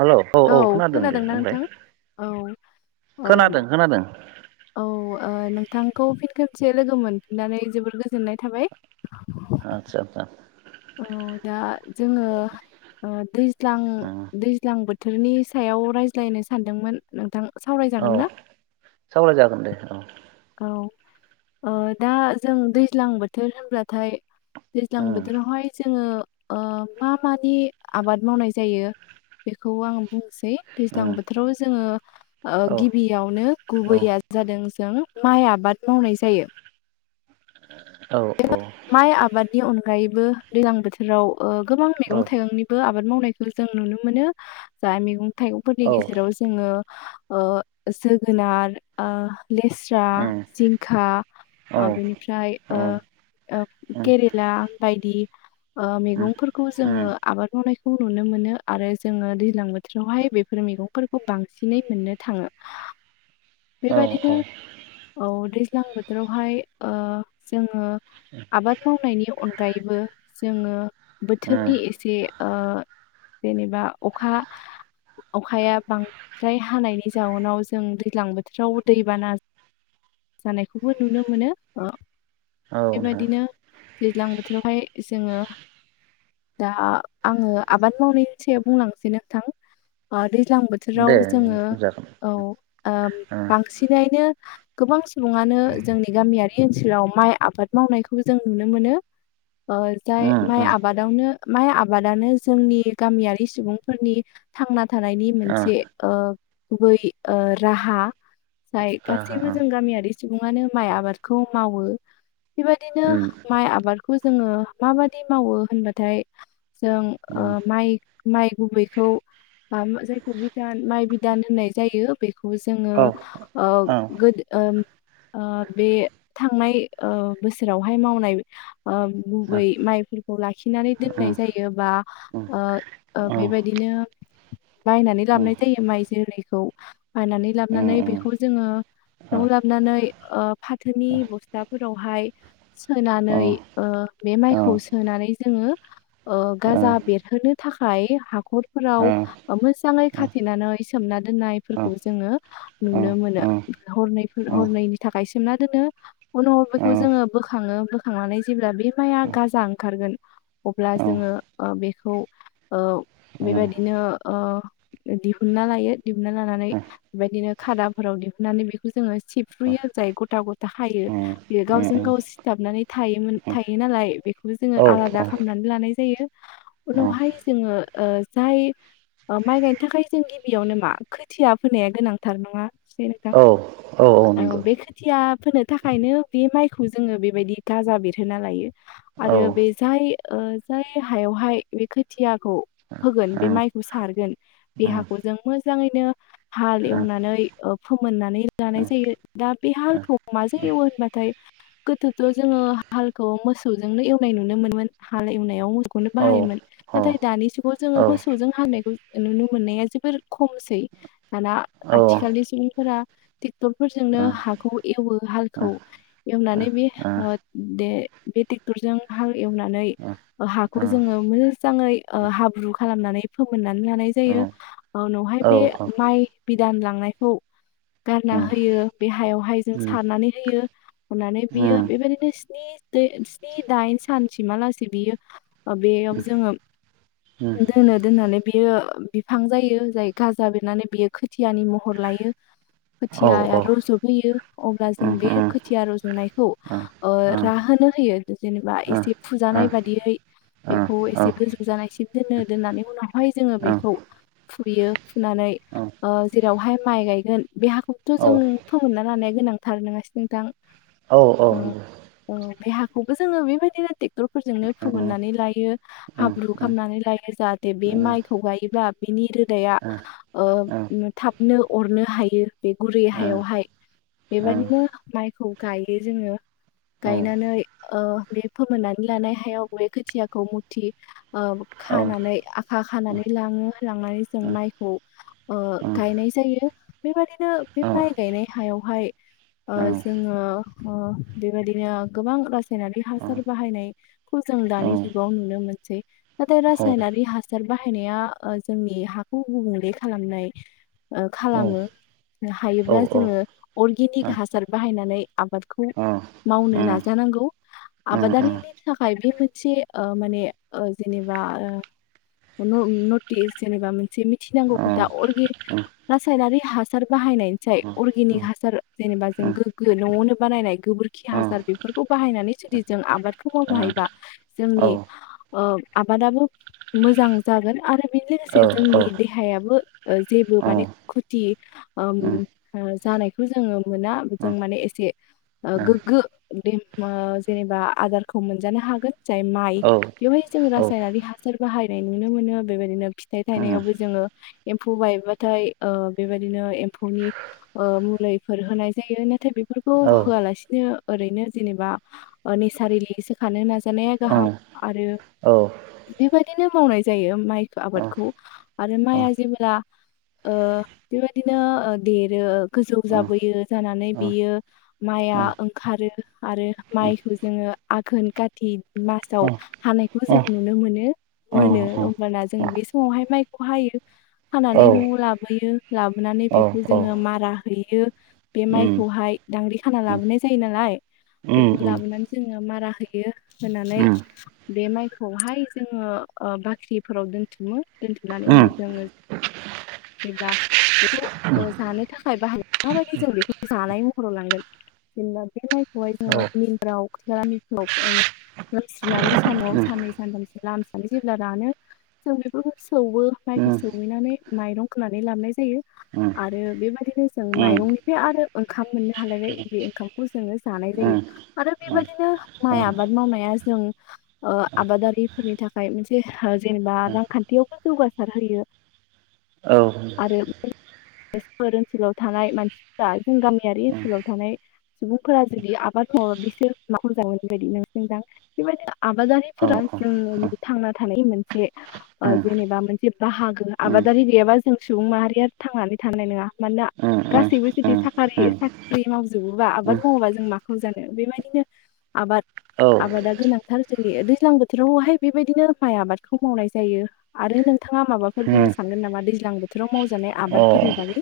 Hello औ औ खोनादों दे खोनादोंना बुंलाय नोंथां औ औ खोनादों खोनादों। औ ओ नोंथांखौ फिन खेबसे लोगो मोनफिननानै जोबोर गोजोननाय थाबाय। आदसा आदसा औ दा जोङो ओ दैज्लां उम दैज्लां बोथ थोरनि सायाव रायज्लायनो सानदोंमोन नोंथां। औ सावरायजागोन ना सावराय जागोन दे औ। औ ओ दा जों दैज्लां बोथोर होनब्लाथाय दैज्लां उम बोथ जोङो ओ मा मानि आबाद मावनाय जायो बेखौ आं बुंनो सै दैज्लां उम बोथोराव जोङो ओ औ गिबियावनो औ गुबैया जादों जों माइ आबाद मावनाय जायो। औ। औ माइ आबाद नि अनगायैबो दैज्लां बोथोराव ओ गोबां औ मैगं थाइंनिबो आब बाद मावनायखौ जों नुनो मोनो जा मैगं थाइगंफोरनि औ गेजेराव जोङो ओ जोगोनार ओ लेस्रा उम जिंखा औ ओ बेनिफ्राय औ ओ ओ उम केरेला ओम बायदि ओ मैगंफोरखौ उम जोङो आबाद मावनाय खौ नुनो मोनो आरो जोङो दैज्लां बोथोरावहाय बेफोर मैगंफोरखौ बांसिनै मोननो थाङो। औ बेबायदिनो औ उम औ औ दै ज्लां बोथोरावहाय ओ जोङो आबाद मावनायनि अन गायबो जोङो बोथोरनि एसे ओ जेनेबा अखा अखाया बांद्राय हानायनि जाउनाव जों दैज्लां बोथोर बोथोराव दैबाना जानायखौबो नुनो मोनो। औ। बेबायदिनो दैज्लां बोथोरावहाय जोङो दा आङो आबाद मावनायनि सायाव बुंलांसै नोंथां ओ दै ज्लां दे बोथोराव जोङो बुंजागोन औ ओ उम बांसिनैनो गोबां स सुबङानो जोंनि गामियारि बे ओनसोलाव माइ आबाद मावनायखौबो जों नुनो मोनो। ओ जाय उम माइ उम आबादावनो माइ आबादानो जोंनि गामियारि सुबुंफोरनि थांना थानायनि मोनसे ओ गुबै ओ राहा। जाय गासैबो जों गामियारि सुबुङानो माइ आबादखौ मावो। बेबायदिनो माइ आबादखौ जोङो माबादि मावो होनबाथाय जों ओ माइ माइ गुबैखौ मा मा जायखौ बिथान माइ बि धान होननाय जायो बे खौ जोङो ओ ओ गोद ओम ओ बे थां नाय ओ बोसोरावहाय मावनाय ओ गुबै माइफोरखौ लाखिनानै दोननाय उम उम जायो बा ओ ओ औ बेबायदिनो बायनानै उम उम औ उम लाबनाय जायो माइ जेरैखौ बायनानै लाबनानै उम उम औ बेखौ जोङो औ न'वाव औ लाबनानै ओ फाथोनि बस्था फोरावहाय सोनानै ओ बे औ माइखौ सोनानै जोङो ओ गाजा बेरहोनो थाखाय हा रफोराव ओ मोजाङै ओ खा थेनानै सोमना औ दोननायफोरखौ जोङो नुनो औ मोनो हरनैफोर औ नंगौ हरनैनि थाखाय सोमना दोनो उनाव औ बेखौ जोङो बोखाङो बोखांनानै जेब्ला बे माइआ गाजा ओंखारगोन अब्ला औ जोङो ओ बेखौ ओ बेबायदिनो ओ दिहुनना लायो दिहुनन्ना लानानै बेबायदिनो खादाफोराव दिहुननानै बेखौ जोङो सिबफ्रुयो औ जाय गथा गथा हायो बेयो गावजों गाव सिथाबनानै थायोमोन थायो नालाय बेखौ बो जोङो आलादा खामनानै लानाय जायो उनावहाय जोङो ओ जाय ओ माइ गायनो थाखाय जों गिबियावनो मा खोथिया फोनाया गोनां थार नङासै नोंथां औ बे खोथिया फोनो थाखायनो बे माइखौ जोङो बेबायदि गाजा बेरहोना लायो आरो बे जाय ओ जाय हायावहाय बे खोथियाखौ फोगोन बे माइखौ सारगोन बे हाखौ जों मोजाङैनो हाल औ एवनानै ओ फोमोननानै लानाय जायो दा बे हालखौ माजों एवो होनबाथाय गोथोथ' जोङो हालखौ मोसौजोंनो एवनाय नुनो मोनोन हाल एवनायाव मोसौखौनो बाहायोमोन नाथाय दानि जुगाव जोङो मोसौजों हालनायखौ नुनो मोननाया जोबोर खमसै दाना आथिखालनि सुबुंफोरा ट्रेक्टरफोरजोंनो हाखौ एवो हालखौ एवनानै बे ओ दे बे ट्रेक्टरजों हाल एवनानै हाखौ जोङो मोजाङै ओ हाब्रु खालामनानै फोमोननानै लानाय जायो ओ उनावहाय बे माइ बिदान लांनायखौ गारना होयो बे हायावहाय जों सारनानै होयो अरनानै बियो बेबायदिनो स्नि स्नि स्नि दाइन सानसिमालासेै बियो ओ बेयाव जोङो गारना दोननानै बियो बिफां जायो जाय गाजा बेरनानै बियो खोथियानि महर लायो खोथिया रज'बोयो अब्ला जों बे खोथिया रज'नायखौ ओ राहोनो होयो जेनेबा एसे फुजानाय बादियै बेखौ एसे गोजौ जानायसिम दोनो दोननानै उनावहाय जोङो बेखौ फुयो फुनानै ओ जेरावहाय माइ गायगोन बे हाखौथ' जों फोमोनना लानाया गोनांथार नोङासै नोंथां ओ ओ बे हाखौबो जोङो बेबायदिनो ट्रेक्टरफोरजोंनो औ औ फोमोननानै लायो औ हाब्रु खालामनानै लायो जाहाथे बे माइखौ गायोब्ला बिनि रोदाया ओ थाबनो अरनो हायो बे गुरै हायावहाय बेबायदिनो माइखौ गायो जोङो गायनानै ओ बे फोमोननानै लानाय हायाव बे खोथियाखौ मुथि ओ खानानै आखा खानानै लाङो लांनानै जों माइखौ ओ गायनाय जायो बेबादिनो बे माइ गायनाय हायावहाय ओ जोङो बेबादिनो गोबां रासायनारि हासार बाहायनायखौ जों दानि जुगाव नुनो मोनसै। नाथाय रासायनारि हासार हासार बाहायनाया ओ जोंनि हाखौ गुबुंले खालामनाय ओ खालामो। हायोब्ला जोङो अरगेनिक हासार बाहायनानै आबादखौ मावनो नाजानांगौ आबादारिनि थाखाय बे मोनसे ओ माने ओ जेनेबा ओ न-नटिस जेनेबा मोनसे मिथिनांगौ खोथा अरगे रासायनारि हासार बाहायनायनिसाय अर्गेनिक हासार जेनेबा जों गोग्गो न'आवनो बानायनाय गोबोरखि हासार बेफोरखौ बाहायनानै जुदि जों आबादखौ मावनो हायोबा जोंनि ओ आबादाबो मोजां जागोन आरो बेनि लोगोसे जोंनि देहायाबो ओ जेबो माने खुथि ओम ओ जानायखौ जोङो मोना जों माने एसे ओ गोग्गो बे मा जेनेबा आदारखौ मोनजानो हागोन जाय माइ बेवहाय जों रासायनारि हासार बाहायनाय नुनो मोनो बेबायदिनो फिथाइ थायनायावबो जोङो एम्फौ बायोबाथाय ओ बेबायदिनो एम्फौनि ओ मुलिफोर होनाय जायो नाथाय बेफोरखौ होआलासिनो ओरैनो जेनेबा ओ नेसारेलि सोखानो नाजानाया गाहाम आरो बेबायदिनो मावनाय जायो माइ आबादखौ आरो माइआ जे ब्ला ओ बेबायदिनो ओ देरो गोजौ जाबोयो जानानै बियो माइआ ओंखारो आरो माइखौ जोङो आघोन काति मासाव हानायखौ जों नुनो मोनो मोनो होमबाना जों बे समावहाय माइखौ हायो। हानानै न'आव लाबोयो लाबोनानै बेखौ जोङो मारा हैयो बे औ माइखौहाय दांग्रि खाना दा लाबोनाय जायो नालाय बेखौ लाबोनानै जोङो मारा होयो होनानै बे माइखौहाय जोङो ओ बाख्रिफोराव दोनथुमो दोनथुमनानै उनाव जोङो जेब्ला बेखौ अ जानो थाखाय बाहाय माबायदि जों बेखौ जानाय महराव लांगोन जेनेबा बे माइखौहाय जोङो मिलफ्राव खथिथलाामलफ्राव लोमस्रिनानै सान'आव साननै सानथामसो लामसनानै जेब्ला रानो जों बेफोरखौ सौवो माइखौ सौहैनानै माइरं खोनानै लाबाय जायो आरो बेबायदिनो जों माइरंनिफ्राय आरो ओंखाम मोननो हालायबाय बे ओंखामखौ जोङो जानाय जायो आरो बेबायदिनो माइ आबाद मावनाया जों अ आबादारिफोरनि थाखाय मोनसे जेनेबा रांखान्थियावबो जौगासार होयो आरो बे ओनसोलाव थानाय मानसिफोरा जों गामियारि ओनसोलाव थानाय सुबुंफोरा जुदि आबाद मावाला बिसोरखज मोनोन बेबायदि नोंसिजां बेबायदि आबादारिफोरा जोंनि थांना थानाय मोनसे अ जेनेबा मोनसे बाहागो आबादारि गैयाबा जों सुबुं माहारिया थांनानै थानाय नङा मानोना गासैबो जुदि सखारि साख्रि मावजोबोबा आबाद मावाबा जों माखौ जानो बेबायदिनो आबाद आबादा गोनांथार जोंनि दैज्लां बोथोरावहाय बेबायदिनो माइ आबादखौ मावनाय जायो आरो नोंथाङा माबाफो फोर बुंनो सानगोन नामा दैज्लां बोथोराव मावजानाय आबादफोरनि बागै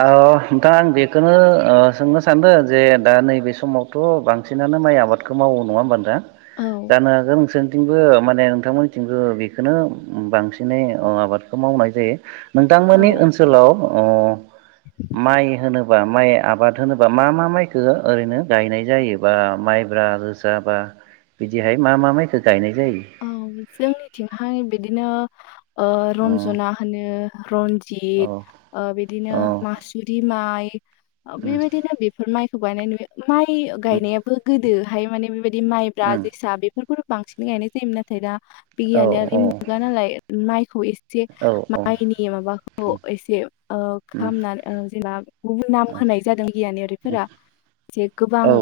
अ नोंथां आं बेखौनो अ सोंनो सानदों जे दा नैबे समावथ' बांसिनानो माइ आबादखौ मावो नङा होनोमबा नोथां औ जानो हागोन नोंसोर थिंबो माने नोंथांमोननिथिंबो बेखौनो बांसिनै अ आबादखौ मावनाय जायो औ नोंथांमोननि ओनसोलाव ओ माइ होनोबा माइ आबाद होनोबा मा मा माइखौ ओरैनो गायनाय जायो बा माइब्रा जोसा बा बिदिहाय मा मा माइखौ गायनाय जायो औ जोंनिथिंहाय बिदिनो औ रन्जना होनो रनजि- जित बिदिनो औ मासुरि माइ उम बेबायदिनो बेफोर माइखौ गायनाय नु माइ उम गायनायाबो गो- दोहाय माने बेबाद- दि माइब्रा उम जोसा बेफोरखौ बांसिन गायनो जायोमोन नाथाय दा औ बिगियानारि औ मुगा नालाय माइ खौ एस [unintelligible] दि औ बेबायदिनो उम औ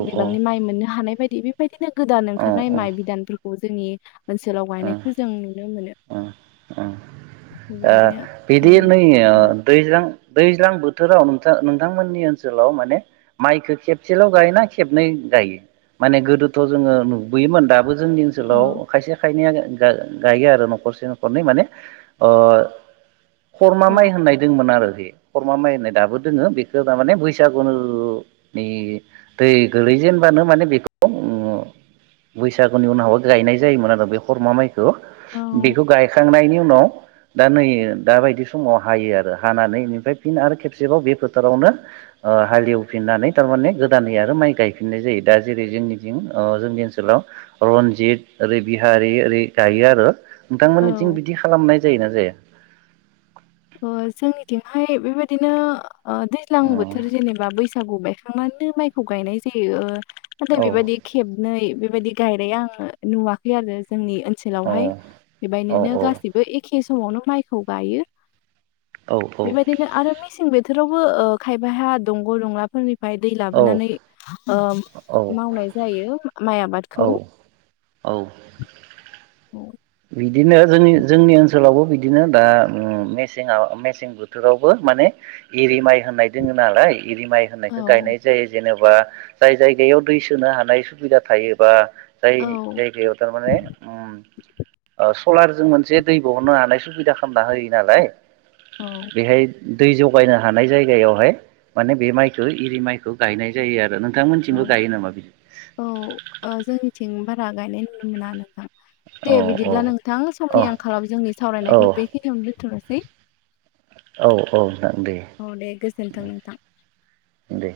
गोदान ओंखारनाय औ माइ बिदानफोर खौ जोंनि ओनसोलाव औ गायनायखौ जों नुनो मोनो। अ बेबायदिनो बिदि गायो। नै ओ औ दैज्लां दै ज्लां बोथोराव नोंथां नोंथांमोननि ओनसोलाव माने माइखो खेबसेल' गायोना खेबनै गायो? माने गोदोथ' जोङो नुबोयोमोन दाबो जोंनि औ ओनसोलाव खायसे खायनैया गाय गायो आरो न'खरसे न'खरनै माने ओ खरमा माइ होननाय दोङोमोन आरो बे खरमा माइ होननाय दाबो दोङो बेखो तारमाने बैसागुनि दै गोलैजेनबानो माने बेखौ बैसागुनि उनावबो गायनाय जायोमोन आरो बे खरमा माइ खौ औ बेखौ गायखांनायनि उनाव दा नै दा बायदि समाव हायो आरो। हानानै इनिफ्राय फि आरो खेबसेबाव बे फोथारावनो ओ हालेवफिननानै थारमाने गोदानै आरो माइ गायफिननाय जायो। दा जेरै जोंनिथिं जोंनि ओन सोलाव रन्जित ओरै बिहारि ओरै गायो आरो औ नोंथांमोननिथिं बिदि खालामनाय जायोना जाया। ओ जोंनिथिंहाय बेबायदिनो ओ दैज्लां बोथोर औ जेनेबा बैसागु बायखांनानै माइखौ गायनाय जायो। ओ नाथाय बेबायदि खेबनै बे बायदि गायनाय आं नुवाखै आरो जोंनि औ ओनसोलावहाय। औ बेबायदिनो गासिबो एखे समावनो माइखौ गायो। औ बेबायदिनो आरो मेसें बो थोरावबो ओ खायफाहा दंग' दंलाफोरनि फाय दै औ लाबोनानै ओ मावनाय जायो मा औ औ। औ। बिदिनो जोंनि जोंनि ओनसोलावबो बिदिनो दा उम मेसेङाव मेसें बोथोरावबो माने एरि माइ होननाय दोङो नालाय एरि माइ होननायखो औ गायनाय जायो जेने बा जाय जायगायाव दै सोनो हानाय सुबिदा थायो बा जाय औ जायगायाव थारमाने उम सलारजों मोनसे दै बहरनो हानाय सुबिदा खालामना होयो नालाय। औ बेहाय दै जगायनो हानाय जायगायावहाय माने बे माइखौ इरि माइखौ गायनाय जायो आ रो नोंथांमोनसिमबो औ गायो नामा बिदि? थिं बारा गायनाय नुनो मोना नोंथां औ दे बिदिब्ला नोंथां औ समनि आंखालाव जोंनि औ सावरायनायखौ बेखिनियावनो दोनथ'नो सै औ औ नों दे गोजोन्थों नोंथां दे।